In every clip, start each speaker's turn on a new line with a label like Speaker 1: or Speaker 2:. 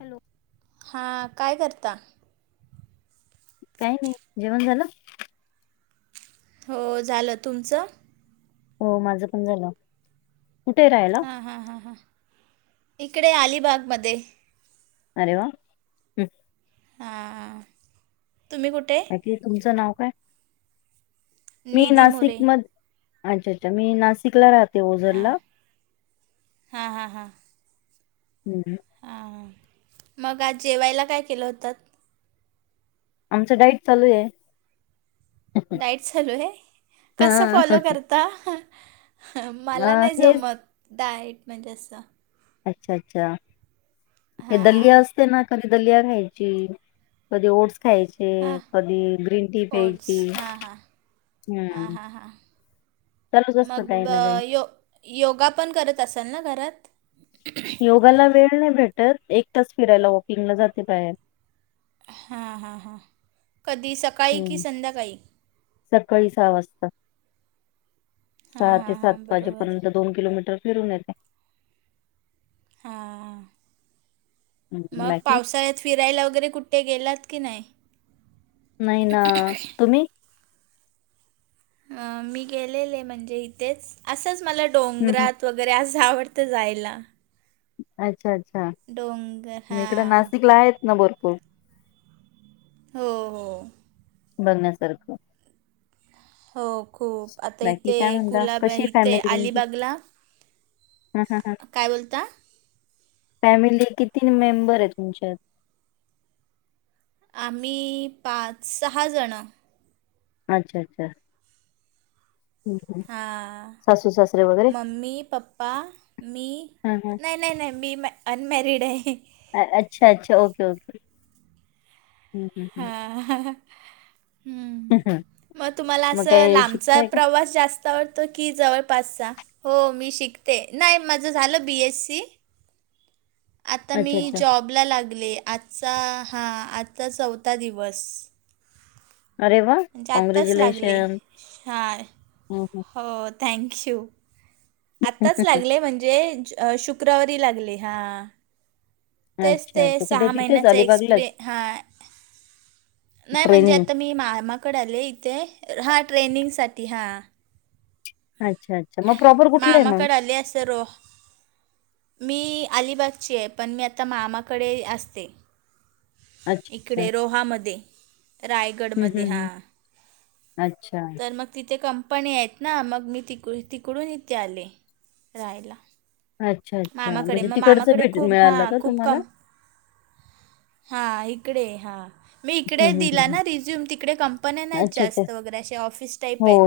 Speaker 1: Hello
Speaker 2: हां कायं करतां
Speaker 1: कांहीं नाहीं जेवणं झालं
Speaker 2: हो झालं तुमचं
Speaker 1: हो माझं पणं झालं कुंठे राहिलां
Speaker 2: हां हां हां हां इकडे अलिबांगमध्यें
Speaker 1: अरे वां
Speaker 2: हां तुम्हीं कुंठे
Speaker 1: तुमचं नांव कायं मी
Speaker 2: निधी
Speaker 1: नाशिक
Speaker 2: मोरे
Speaker 1: मं अच्छा अच्छा मी नाशिकला राहते ओझर
Speaker 2: हां
Speaker 1: लां
Speaker 2: हां हां हां
Speaker 1: हम्.
Speaker 2: हां, हा मग आज जेवायला काय केलं होतात?
Speaker 1: आमचं डाईट चालूय.
Speaker 2: डाईट चालूय, कसं
Speaker 1: हा
Speaker 2: फॉलो करता? मला
Speaker 1: अं,
Speaker 2: नाही
Speaker 1: हेच
Speaker 2: जमत, डाएट म्हणजे असं.
Speaker 1: अच्छा, अच्छा. ते
Speaker 2: हां
Speaker 1: दल्लीया असते ना. कधी दलिया खायची, कधी ओट्स खायची.
Speaker 2: हां
Speaker 1: ते कधी ग्रीन टी
Speaker 2: ओट्स
Speaker 1: प्यायची,
Speaker 2: हां हां हां
Speaker 1: हम्म.
Speaker 2: हां हां
Speaker 1: चालूच असत
Speaker 2: मग
Speaker 1: काय ना
Speaker 2: अ,
Speaker 1: काही.
Speaker 2: यो योगा पण करत असाल ना घरात?
Speaker 1: योगाला वेळ नाही भेटत, एक तास फिरायला वॉकिंगला जाते बाहेर.
Speaker 2: हां, हां, हां कधी सकाळी की
Speaker 1: हम्म
Speaker 2: संध्याकाळी?
Speaker 1: सकाळी सहा वाजता.
Speaker 2: हां
Speaker 1: सहा ते
Speaker 2: हां
Speaker 1: सात
Speaker 2: हां बरोबर
Speaker 1: वाजेपर्यंत दोन किलोमीटर फिरून येत.
Speaker 2: हां
Speaker 1: हम्म
Speaker 2: मग
Speaker 1: बाकी
Speaker 2: पावसाळ्यात फिरायला वगैरे कुठे गेलात की नाही?
Speaker 1: नाही ना तुम्ही?
Speaker 2: अ, मी गेलेले म्हणजे इथेच, असंच मला
Speaker 1: हम्म हम्म
Speaker 2: डोंगरात वगै वगैरे असं आवडतं जायला.
Speaker 1: अच्छा, अच्छा
Speaker 2: डोंगर
Speaker 1: म, इकड
Speaker 2: हां
Speaker 1: नाशिकला आहेत ना भरपूर.
Speaker 2: हो, हो.
Speaker 1: बघण्यासारखं.
Speaker 2: हो खूप, आता
Speaker 1: बाकी
Speaker 2: इथे
Speaker 1: काय म्हणता
Speaker 2: कुलाबा
Speaker 1: कशी
Speaker 2: इथे
Speaker 1: फॅमिली तुमची?
Speaker 2: अलिबागला.
Speaker 1: हा हा हा
Speaker 2: काय बोलता?
Speaker 1: फॅमिली किती मेंबर आहेत तुमच्यात?
Speaker 2: आम्ही पाच, सहा जण.
Speaker 1: अच्छा, अच्छा हम्म हम्म
Speaker 2: हां,
Speaker 1: सासू सासरे वगैरे?
Speaker 2: मम्मी, पप्पा, मी
Speaker 1: हा हा
Speaker 2: नाही नाही, नाही मी मॅ अनमॅरिड हाय.
Speaker 1: आ, अच्छा, अच्छा ओके, ओके. हम्म
Speaker 2: हा,
Speaker 1: हम्म
Speaker 2: हं. हम्म.
Speaker 1: [unintelligible]
Speaker 2: मग, तुम्हाला
Speaker 1: मग
Speaker 2: असं
Speaker 1: काय
Speaker 2: लांबचा
Speaker 1: शिकताय का?
Speaker 2: प्रवास जास्त आवडतो की जवळ पासचा? हो मी शिकते नाही माझं झालं बी. एस. सी. आता मी
Speaker 1: अच्छा अच्छा
Speaker 2: जॉबला लागले. आजचा हा, आजचा चौथा दिवस.
Speaker 1: अरे, वा
Speaker 2: म्हणजे आताच लागले,
Speaker 1: कॉँग्रॅच्युलेशन.
Speaker 2: हा न
Speaker 1: हम्म हम्म
Speaker 2: हो, हो थँक्यू आत्ताच लागले म्हणजे शुक्रवारी लागले हा. तेच ते,
Speaker 1: अच्छा अच्छा कुठे
Speaker 2: सहा
Speaker 1: तिथेच
Speaker 2: महिन्याच एक्सपिर
Speaker 1: अलिबागलाच
Speaker 2: हा नाही म्हणजे
Speaker 1: ट्रेनिंग?
Speaker 2: आता मी मामाकडे आले इथे, हा ट्रेनिंग साठी हा.
Speaker 1: अच्छा, अच्छा मग प्रॉपर कुठलं आहे मग?
Speaker 2: अल्या- सरोह मी अलिबागचीय, पण मी आता मामाकडे असते.
Speaker 1: अच्छा, अच्छा.
Speaker 2: इकडे रोहामध्ये,
Speaker 1: हं,
Speaker 2: रायगडमध्ये
Speaker 1: हं,
Speaker 2: हा.
Speaker 1: हं. अच्छा.
Speaker 2: तर मग तिथे कंपनी आहेत ना? मग मी तिक तिकडून इथे आले राहायला.
Speaker 1: अच्छा! अच्छा.
Speaker 2: मामाकडे
Speaker 1: म्हणजे
Speaker 2: मग
Speaker 1: तिकडचं
Speaker 2: मामाकडे
Speaker 1: भेट
Speaker 2: खूप हा
Speaker 1: मिळालं का
Speaker 2: खूप
Speaker 1: तुम्हाला?
Speaker 2: कम हा इकडे हा. मी इकडे
Speaker 1: हं, हं, हं,
Speaker 2: दिला
Speaker 1: हं.
Speaker 2: ना रिझ्यूम तिकडे कंपन्या नाही
Speaker 1: अच्छा, अच्छा.
Speaker 2: जास्त वगैरे असे ऑफिस टाईप
Speaker 1: हो.
Speaker 2: आहेत.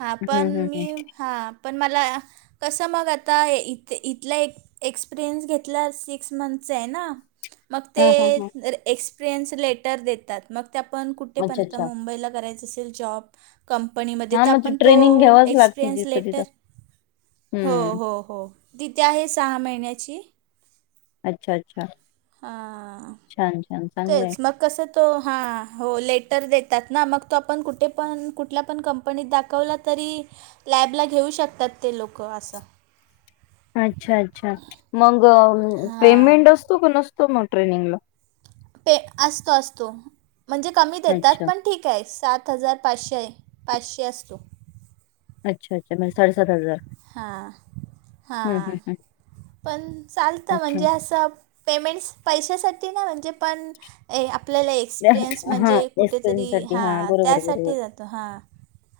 Speaker 2: हा
Speaker 1: हं,
Speaker 2: पण
Speaker 1: हं, हं.
Speaker 2: मी हा पण मला कसं मग आता इथे इ इथला एक एक्स्पिरियन्स घेतल्या सिक्स मंन्थचा आहे ना? मग ते
Speaker 1: हां, हां, हां.
Speaker 2: एक्स पिरियन्स लेटर देतात. मग ते आपण कुठे पण
Speaker 1: अच्छा,
Speaker 2: आता
Speaker 1: अच्छा.
Speaker 2: मुंबईला करायचं असेल जॉब कंपनीमध्ये
Speaker 1: हां,
Speaker 2: तर
Speaker 1: मग ती
Speaker 2: आपण तो
Speaker 1: ट्रेनिंग घ्यावीच लागते
Speaker 2: एक्सपिरियन्स
Speaker 1: जिथं
Speaker 2: लेटर
Speaker 1: तिथं.
Speaker 2: हो
Speaker 1: हं.
Speaker 2: हो हो. ती आहे सहा महिन्याची.
Speaker 1: अच्छा! अच्छा!
Speaker 2: हां.
Speaker 1: छान! छान. चांगलं आहे.
Speaker 2: तेच मग कस तो हा हो लेटर देतात. ना मग तो आपण कुठे पण कुठल्या पण कंप कंपनीत दाखवला तरी लॅबला घेऊ शकतात ते लोकं असं
Speaker 1: अच्छा! अच्छा! मग
Speaker 2: हां
Speaker 1: पेमेंट असतो का नसतो मग ट्रेनिंगला?
Speaker 2: पे असतो असतो म्हणजे कमी देतात
Speaker 1: अच्छा.
Speaker 2: पण ठीक ठीक आहे सात हजार पाचशे, पाचशे असतो.
Speaker 1: अच्छा अच्छा म्हणजे साडे सात हजार.
Speaker 2: हा हा पण चालतं
Speaker 1: अच्छा.
Speaker 2: म्हणजे असं पेमेंट्स पैशासाठी ना म्हणजे पण आपल्याला एक एक्सपिरियन्स
Speaker 1: हां,
Speaker 2: म्हणजे कुठेतरी
Speaker 1: एक्सपिरियन्ससाठी.
Speaker 2: हा
Speaker 1: हां. बरोबर, बरोबर.
Speaker 2: त्यासाठी जातो हा.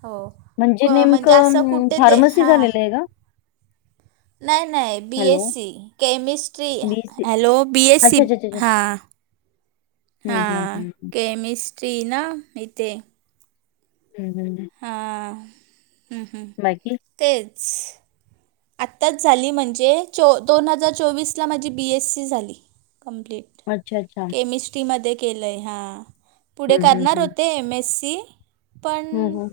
Speaker 2: हो
Speaker 1: नेमकं
Speaker 2: म्हणजे असं
Speaker 1: अं,
Speaker 2: कुठे दे
Speaker 1: फार्मसी
Speaker 2: हा
Speaker 1: झालेलं आहे का?
Speaker 2: नाही - नाही B
Speaker 1: hello,
Speaker 2: S C. Chemistry.
Speaker 1: B C
Speaker 2: hello! B S
Speaker 1: अच्छा,
Speaker 2: सी
Speaker 1: अच्छा, अच्छा, अच्छा.
Speaker 2: हा. हा
Speaker 1: हं, हं, हं, हं.
Speaker 2: केमिस्ट्री ना इथे
Speaker 1: हं हं हं
Speaker 2: हं हं
Speaker 1: बाकी?
Speaker 2: तेच. आत्ताच झाली म्हणजे चो दोन हजार चोवीसला माझी बी एस सी झाली कंप्लीट.
Speaker 1: अच्छा! अच्छा!
Speaker 2: फ़्री मध्ये केलय हा. पुढे
Speaker 1: हं, हं,
Speaker 2: करणार होते एम एस सी पण
Speaker 1: हम्म ह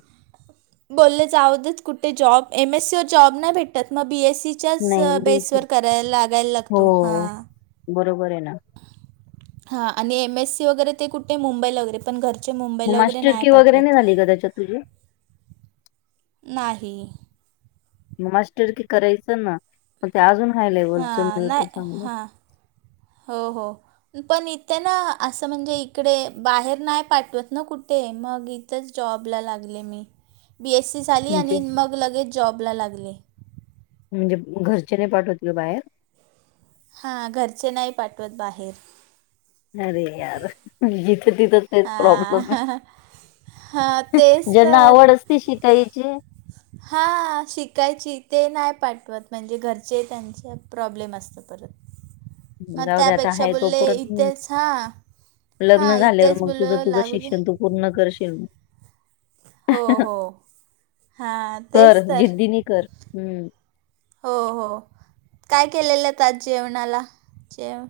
Speaker 2: बोलले जावुदे त कुठे जॉब एमएससी व जॉब नाही भेटत मग बीएससी
Speaker 1: नाही
Speaker 2: च्याच
Speaker 1: बी-सी
Speaker 2: बेसवर कराय लागायला
Speaker 1: हो,
Speaker 2: लागतो हा.
Speaker 1: बरोबर आहे ना.
Speaker 2: हा आणि एम एस सी वगैरे ते कुठे मुंबईला वगैरे पण घरचे मुंबईला वगैरे नाही पाठवत.
Speaker 1: दादाच्या तुझी
Speaker 2: नाही.
Speaker 1: म मास्टर की करायचं ना मग ते अजून हाय लेवलचं
Speaker 2: हां
Speaker 1: मिळतं
Speaker 2: नाही
Speaker 1: चांगलं
Speaker 2: हां हो हो. पण इथे ना असं म्हणजे इकडे बाहेर नाही पाठवत ना कुठे मग - - तेच जॉबला लागले मी बी एस सी झाली
Speaker 1: म्हणजे
Speaker 2: आणि मग लगेच जॉबला लागले.
Speaker 1: म्हणजे घरचे नाही पाठवत का बाहेर?
Speaker 2: हा घरचे नाही पाठवत बाहेर.
Speaker 1: अरे यार जिथे तिथं तेच प्रॉब्लेम आहे.
Speaker 2: हां हां तेच
Speaker 1: ज्यांना आवड असते शिकायची
Speaker 2: हा शिकायची ते नाही पाठवत म्हणजे घरचे त्यांचे प्रॉब्लेम असते. मग
Speaker 1: जाऊ दे आता
Speaker 2: त्यापेक्षा
Speaker 1: आहे
Speaker 2: बोलले
Speaker 1: तोपर्यंत
Speaker 2: इथेच हा
Speaker 1: लग्न
Speaker 2: हा
Speaker 1: झाल्यावर
Speaker 2: इथेच
Speaker 1: मग तुझं
Speaker 2: बोलले
Speaker 1: तुझं
Speaker 2: लागू दे.
Speaker 1: शिक्षण तू पूर्ण करशील.
Speaker 2: हो हो हां
Speaker 1: कर
Speaker 2: तेच तर
Speaker 1: जिद्दी नी कर, हम्म.
Speaker 2: हो हो काय केलेलं आता जेवणाला जेव?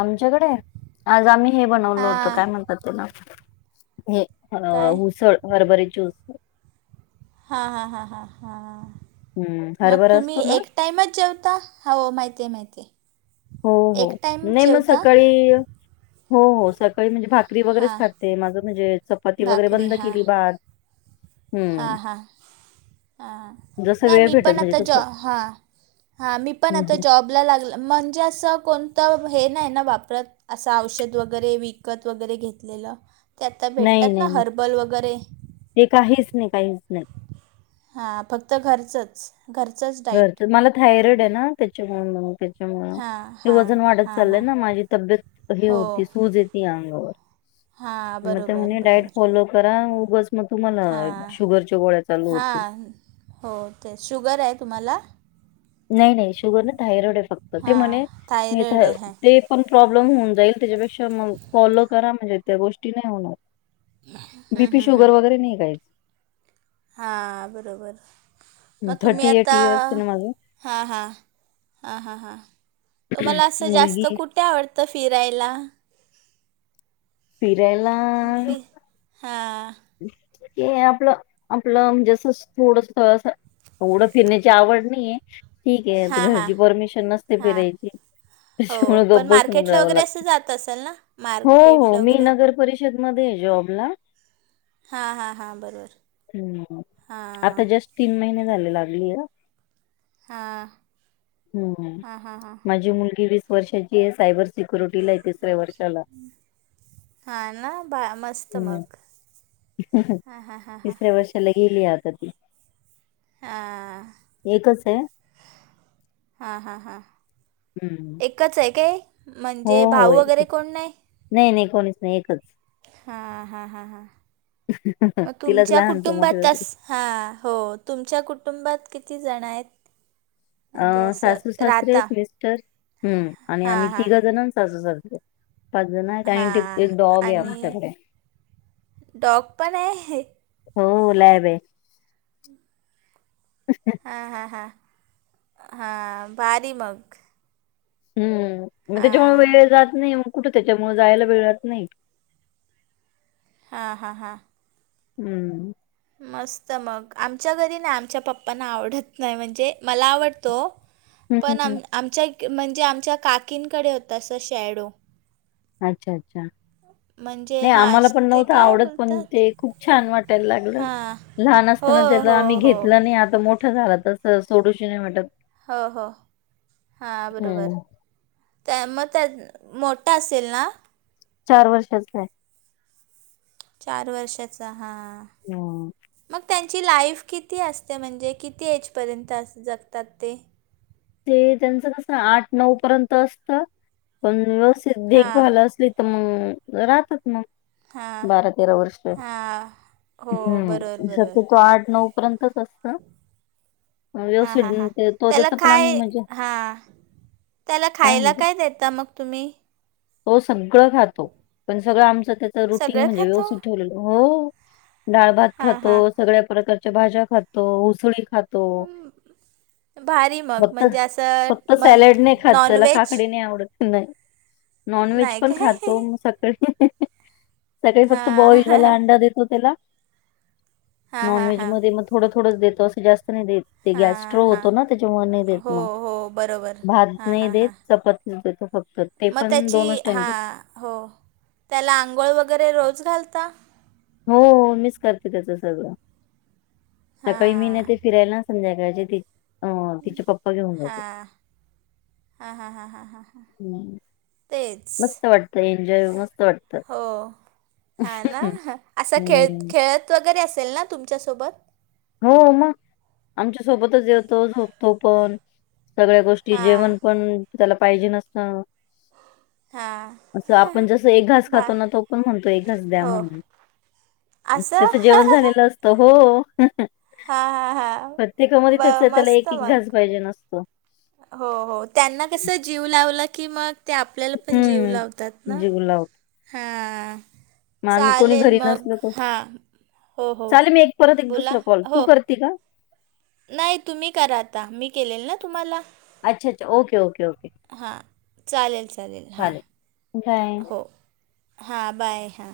Speaker 1: आमच्याकडे आज आम्ही हे बनवलो होतं
Speaker 2: हां
Speaker 1: काय म्हणतात त्याला हे
Speaker 2: काय
Speaker 1: ऊसळ हरभऱ्याची ऊसळ.
Speaker 2: हां हां हां हां हां
Speaker 1: हम्म
Speaker 2: मग
Speaker 1: हरभरा
Speaker 2: तुम्ही
Speaker 1: असतो ना
Speaker 2: एक टाइमच जेवता हो माहिती आहे माहिती आहे.
Speaker 1: हो हो
Speaker 2: एक टाईम
Speaker 1: नाही मग
Speaker 2: जेवता
Speaker 1: सकाळी हो हो सकाळी म्हणजे भाकरी वगैरेच
Speaker 2: हां
Speaker 1: खाते माझं म्हणजे चपाती वगैरे बंद केली भात.
Speaker 2: हा
Speaker 1: हम्म
Speaker 2: हा. [inaudible] हां
Speaker 1: जसं
Speaker 2: नाही
Speaker 1: वेळ
Speaker 2: मी
Speaker 1: भेटल
Speaker 2: पण
Speaker 1: म्हणजे
Speaker 2: आता जॉ,
Speaker 1: तसं
Speaker 2: हां हां मी पण
Speaker 1: हम्म
Speaker 2: आता
Speaker 1: हम्म.
Speaker 2: जॉब बला लागलं म्हणजे असं कोणतं हे नाही ना वापरत असं औषध वगैरे विकत वगैरे घेतलेलं ते आता
Speaker 1: नाही
Speaker 2: भेटतात ना
Speaker 1: नाही नाही
Speaker 2: हर्बल वगैरे.
Speaker 1: ते काहीच नाही काहीच नाही.
Speaker 2: हा फक्त घरचच. घरचंच. डाईट
Speaker 1: घरच मला थायरॉइड आहे ना त्याच्या त्यामुळ
Speaker 2: हां
Speaker 1: हे
Speaker 2: हां
Speaker 1: वजन वाढत
Speaker 2: हां
Speaker 1: चाललंय
Speaker 2: हां
Speaker 1: ना माझी तब्येत हे
Speaker 2: हो
Speaker 1: होती सूज येते अंगावर.
Speaker 2: हां
Speaker 1: मग ते
Speaker 2: बरोबर
Speaker 1: म्हणे डाएट
Speaker 2: बरोबर.
Speaker 1: फॉलो करा उगच मग तुम्हाला
Speaker 2: हां
Speaker 1: शुगरच्या गोळ्या चालू होतील.
Speaker 2: हां हो ते शुगर आहे तुम्हाला?
Speaker 1: नाही नाही शुगर ना थायरॉइड आहे फक्त ते
Speaker 2: हां
Speaker 1: म्हणे
Speaker 2: थायरॉईड आहे
Speaker 1: ते पण प्रॉब्लेम होऊन जाईल त्याच्यापेक्षा मग फॉलो करा म्हणजे त्या गोष्टी नाही होणार. बीपी शुगर वगैरे नाही काय.
Speaker 2: हां बरोबर मग तुम्ही
Speaker 1: थर्टी एट
Speaker 2: आता
Speaker 1: इयर्स आहे ना माझं
Speaker 2: हां हां, हां हां हां तुम्हाला असं जास्त
Speaker 1: मुलगी
Speaker 2: कुठे आवडत- त फिरायला?
Speaker 1: फिरायला
Speaker 2: फि हां.
Speaker 1: ते आपलं आपलं म्हणजे अस थोडस स एवढं फिरण्याची आवड नाहीये ठीक आहे तर
Speaker 2: हां हां
Speaker 1: घरची परमिशन नसते
Speaker 2: हां
Speaker 1: फिरायची.
Speaker 2: हो
Speaker 1: त्याचेमुळे गप्प
Speaker 2: पण
Speaker 1: बसुन
Speaker 2: मार्केटला
Speaker 1: जाव
Speaker 2: वगैरे
Speaker 1: लागत,
Speaker 2: असं जात असेल ना
Speaker 1: हो हो
Speaker 2: मार्केटला
Speaker 1: मी
Speaker 2: वगैरे
Speaker 1: नगर परिषद [unintelligible] मध्ये जॉब ला,
Speaker 2: हा हा हा बरोबर.
Speaker 1: हम्,
Speaker 2: हां
Speaker 1: आता जस्ट तीन महिने झाले लागलीय.
Speaker 2: हां
Speaker 1: हम्,
Speaker 2: हां हां हां
Speaker 1: माझी मुलगी वीस वर्षाची आहे सायबर सिक्युरिटीला आहे तिसऱ्या वर्षाला.
Speaker 2: हा ना बा मस्त
Speaker 1: हम्म.
Speaker 2: मग. हां हां हां हां
Speaker 1: तिसऱ्या वर्षाला गेली आता ती.
Speaker 2: हा.
Speaker 1: एकच आहे.
Speaker 2: हा हा हा.
Speaker 1: हम्म.
Speaker 2: एकच ए के... म्हणजे... भाऊ वगैरे कोण नाई?
Speaker 1: नाई नाई... कोणीच नाई... एकच.
Speaker 2: हा... हा... हा... ह.... मग
Speaker 1: तिलाच
Speaker 2: तुमच्या
Speaker 1: लहानचं
Speaker 2: कुटुंबात अ?
Speaker 1: मोठे
Speaker 2: हां... हो... तुमच्या कुटुंबात किती जण हेत?
Speaker 1: अं... सासू सासरे हेत,
Speaker 2: राहता
Speaker 1: मिस्टर... हम्म... आणि आम्ही
Speaker 2: हां हां
Speaker 1: तिघं जणं... आणि सासू सासरे. पाचजण आहेत.... आणि... टी...
Speaker 2: हां
Speaker 1: एक डॉग आहे
Speaker 2: आणि
Speaker 1: आमच्याकडे.
Speaker 2: डॉग पण आहे
Speaker 1: हो... लॅब ए... अंहं.
Speaker 2: हां... हां... हांहां... भारी मग.
Speaker 1: हम्म... मग...
Speaker 2: हां
Speaker 1: त्याच्यामुळे वेळ जात नई... मग कुठं त्याच्यामुळं जायला मिळत नाई.
Speaker 2: हा हा हां,
Speaker 1: हम्म.
Speaker 2: मस्त मग... आमच्या घरी ना... आमच्या पप्पांना आवडत नाई... म्हणजे मला आवडतो.
Speaker 1: हं, हं,
Speaker 2: पण... आ...
Speaker 1: हं.
Speaker 2: आमच्या म्हणजे... आमच्या काकींकडे होता असा शॅडो.
Speaker 1: अच्छा... अच्छा...
Speaker 2: म्हणजे
Speaker 1: नाई....
Speaker 2: हां
Speaker 1: आम्हाला पण
Speaker 2: ते
Speaker 1: नव्हतं
Speaker 2: काय
Speaker 1: आवडत... पण
Speaker 2: बोलतात
Speaker 1: ते खूप छान वाटायला लागलं...
Speaker 2: हां
Speaker 1: लहान
Speaker 2: हो
Speaker 1: असताना त्याला आम्ही
Speaker 2: हो हो
Speaker 1: घेतलं नई... आता मोठ -ठा झालं... तसं सोडूशी नाई वाटत.
Speaker 2: हो... हो... हा
Speaker 1: हं.
Speaker 2: बरोबर. त्या... मग... त्या... मोठा असेल ना?
Speaker 1: चार वर्षाचा ए.
Speaker 2: चार वर्षाचा... हां...
Speaker 1: हं.
Speaker 2: मग? त्यांची लाईफ किती असते? म्हणजे... किती एजपर्यंत असं जगतात ते?
Speaker 1: ते त्यांच कसं... आठ नऊ पर्यंत असतं... पण व्य ते
Speaker 2: हां
Speaker 1: देखभाल असली... तर मग राहतात मग...
Speaker 2: हां
Speaker 1: बारा तेरा वर्ष.
Speaker 2: हां हो
Speaker 1: हम्म...
Speaker 2: बरोबर बरोबर
Speaker 1: शक्य तो आठ नऊ पर्यंतच असतं. हं... व्यवस्थित [unintelligible]
Speaker 2: खाय... हां... त्याला खायला काय देता मग तुम्ही?
Speaker 1: तो सगळं खातो... पण सगळं आमचं... त्याच रुटीन
Speaker 2: सगळं
Speaker 1: म्हणजे...
Speaker 2: खातो
Speaker 1: व्यवस्थित ठेवलं... हो. डाळ भात
Speaker 2: हां
Speaker 1: खातो...
Speaker 2: हां
Speaker 1: सगळ्या प्रकारच्या भाज्या खातो.... उसळी खातो.
Speaker 2: [inaudible] भारी मग...
Speaker 1: फक्त
Speaker 2: म्हणजे असं
Speaker 1: फक्त
Speaker 2: मग...
Speaker 1: सॅलड नाही खात
Speaker 2: नॉन व्हेज?
Speaker 1: नॉन व्हेज पण खातो... मग सकाळी... हीही. सकाळी फक्त
Speaker 2: हां
Speaker 1: बॉईलवाला अंडा देतो त्याला
Speaker 2: हां
Speaker 1: नॉन
Speaker 2: हां
Speaker 1: व्हेज
Speaker 2: हां
Speaker 1: मध्ये मग... थोडं थोडंच देतो... असं जास्त नाही देत. ते
Speaker 2: हां
Speaker 1: गॅस्ट्रो
Speaker 2: हां
Speaker 1: होतो ना... त्याच्यामुळे नाही देत
Speaker 2: हो
Speaker 1: मग...
Speaker 2: हो बरोबर
Speaker 1: भात
Speaker 2: हां
Speaker 1: नाही
Speaker 2: हां
Speaker 1: देत...
Speaker 2: हां
Speaker 1: चपाती [unintelligible]
Speaker 2: मग त्याची... हा... हो.... त्याला आंघोळ वगैरे रोज घालता?
Speaker 1: हो... मीच करते त्याचं सगळं. सकाळी मी
Speaker 2: हां
Speaker 1: नेते फिरायला... संध्याकाळचे ते.
Speaker 2: हां.... हाहा... हाहाहा.
Speaker 1: [inaudible] मस्त वाटतं... एन्जॉय... मस्त वाटतं.
Speaker 2: हा ना.. असं खेळ...
Speaker 1: हम्म
Speaker 2: खेळत वगैरे असेल ना.... तुमच्यासोबत?
Speaker 1: हो मग... आमच्या सोबतच.. जेवतो... झोपतो पण. सगळ्या गोष्टी...
Speaker 2: हां
Speaker 1: जेवण पण... त्याला पाहिजेन असतं.
Speaker 2: हां
Speaker 1: असं आपण जसं एक घास
Speaker 2: बा
Speaker 1: खातो ना तो पण म्हणतो एक घास द्या
Speaker 2: हो
Speaker 1: म्हणून.
Speaker 2: असं
Speaker 1: त्याचं जेवण झालेलं असत हो.
Speaker 2: हां हां हां
Speaker 1: प्रत्येकामध्ये
Speaker 2: ब
Speaker 1: त्याचा त्याला
Speaker 2: मस्त
Speaker 1: एक एक
Speaker 2: मग
Speaker 1: घास पाहिजेन आसतो.
Speaker 2: हो हो त्यांना कस जीव लावला की मग ते आपल्याला पण जीव
Speaker 1: हम्म.
Speaker 2: लावतात ना
Speaker 1: जीव लावतो.
Speaker 2: हां.
Speaker 1: मग आम्ही कोणी
Speaker 2: चालेल
Speaker 1: घरी
Speaker 2: मग
Speaker 1: नसलो तर
Speaker 2: हा हो हो बोला हो.
Speaker 1: तिला.
Speaker 2: नाही तुम्ही करा आता मी केलेल ना तुम्हाला.
Speaker 1: अच्छा अच्छा ओके ओके ओके
Speaker 2: हां चालेल हां
Speaker 1: चालेल ठिकाय.
Speaker 2: हा बाय हा.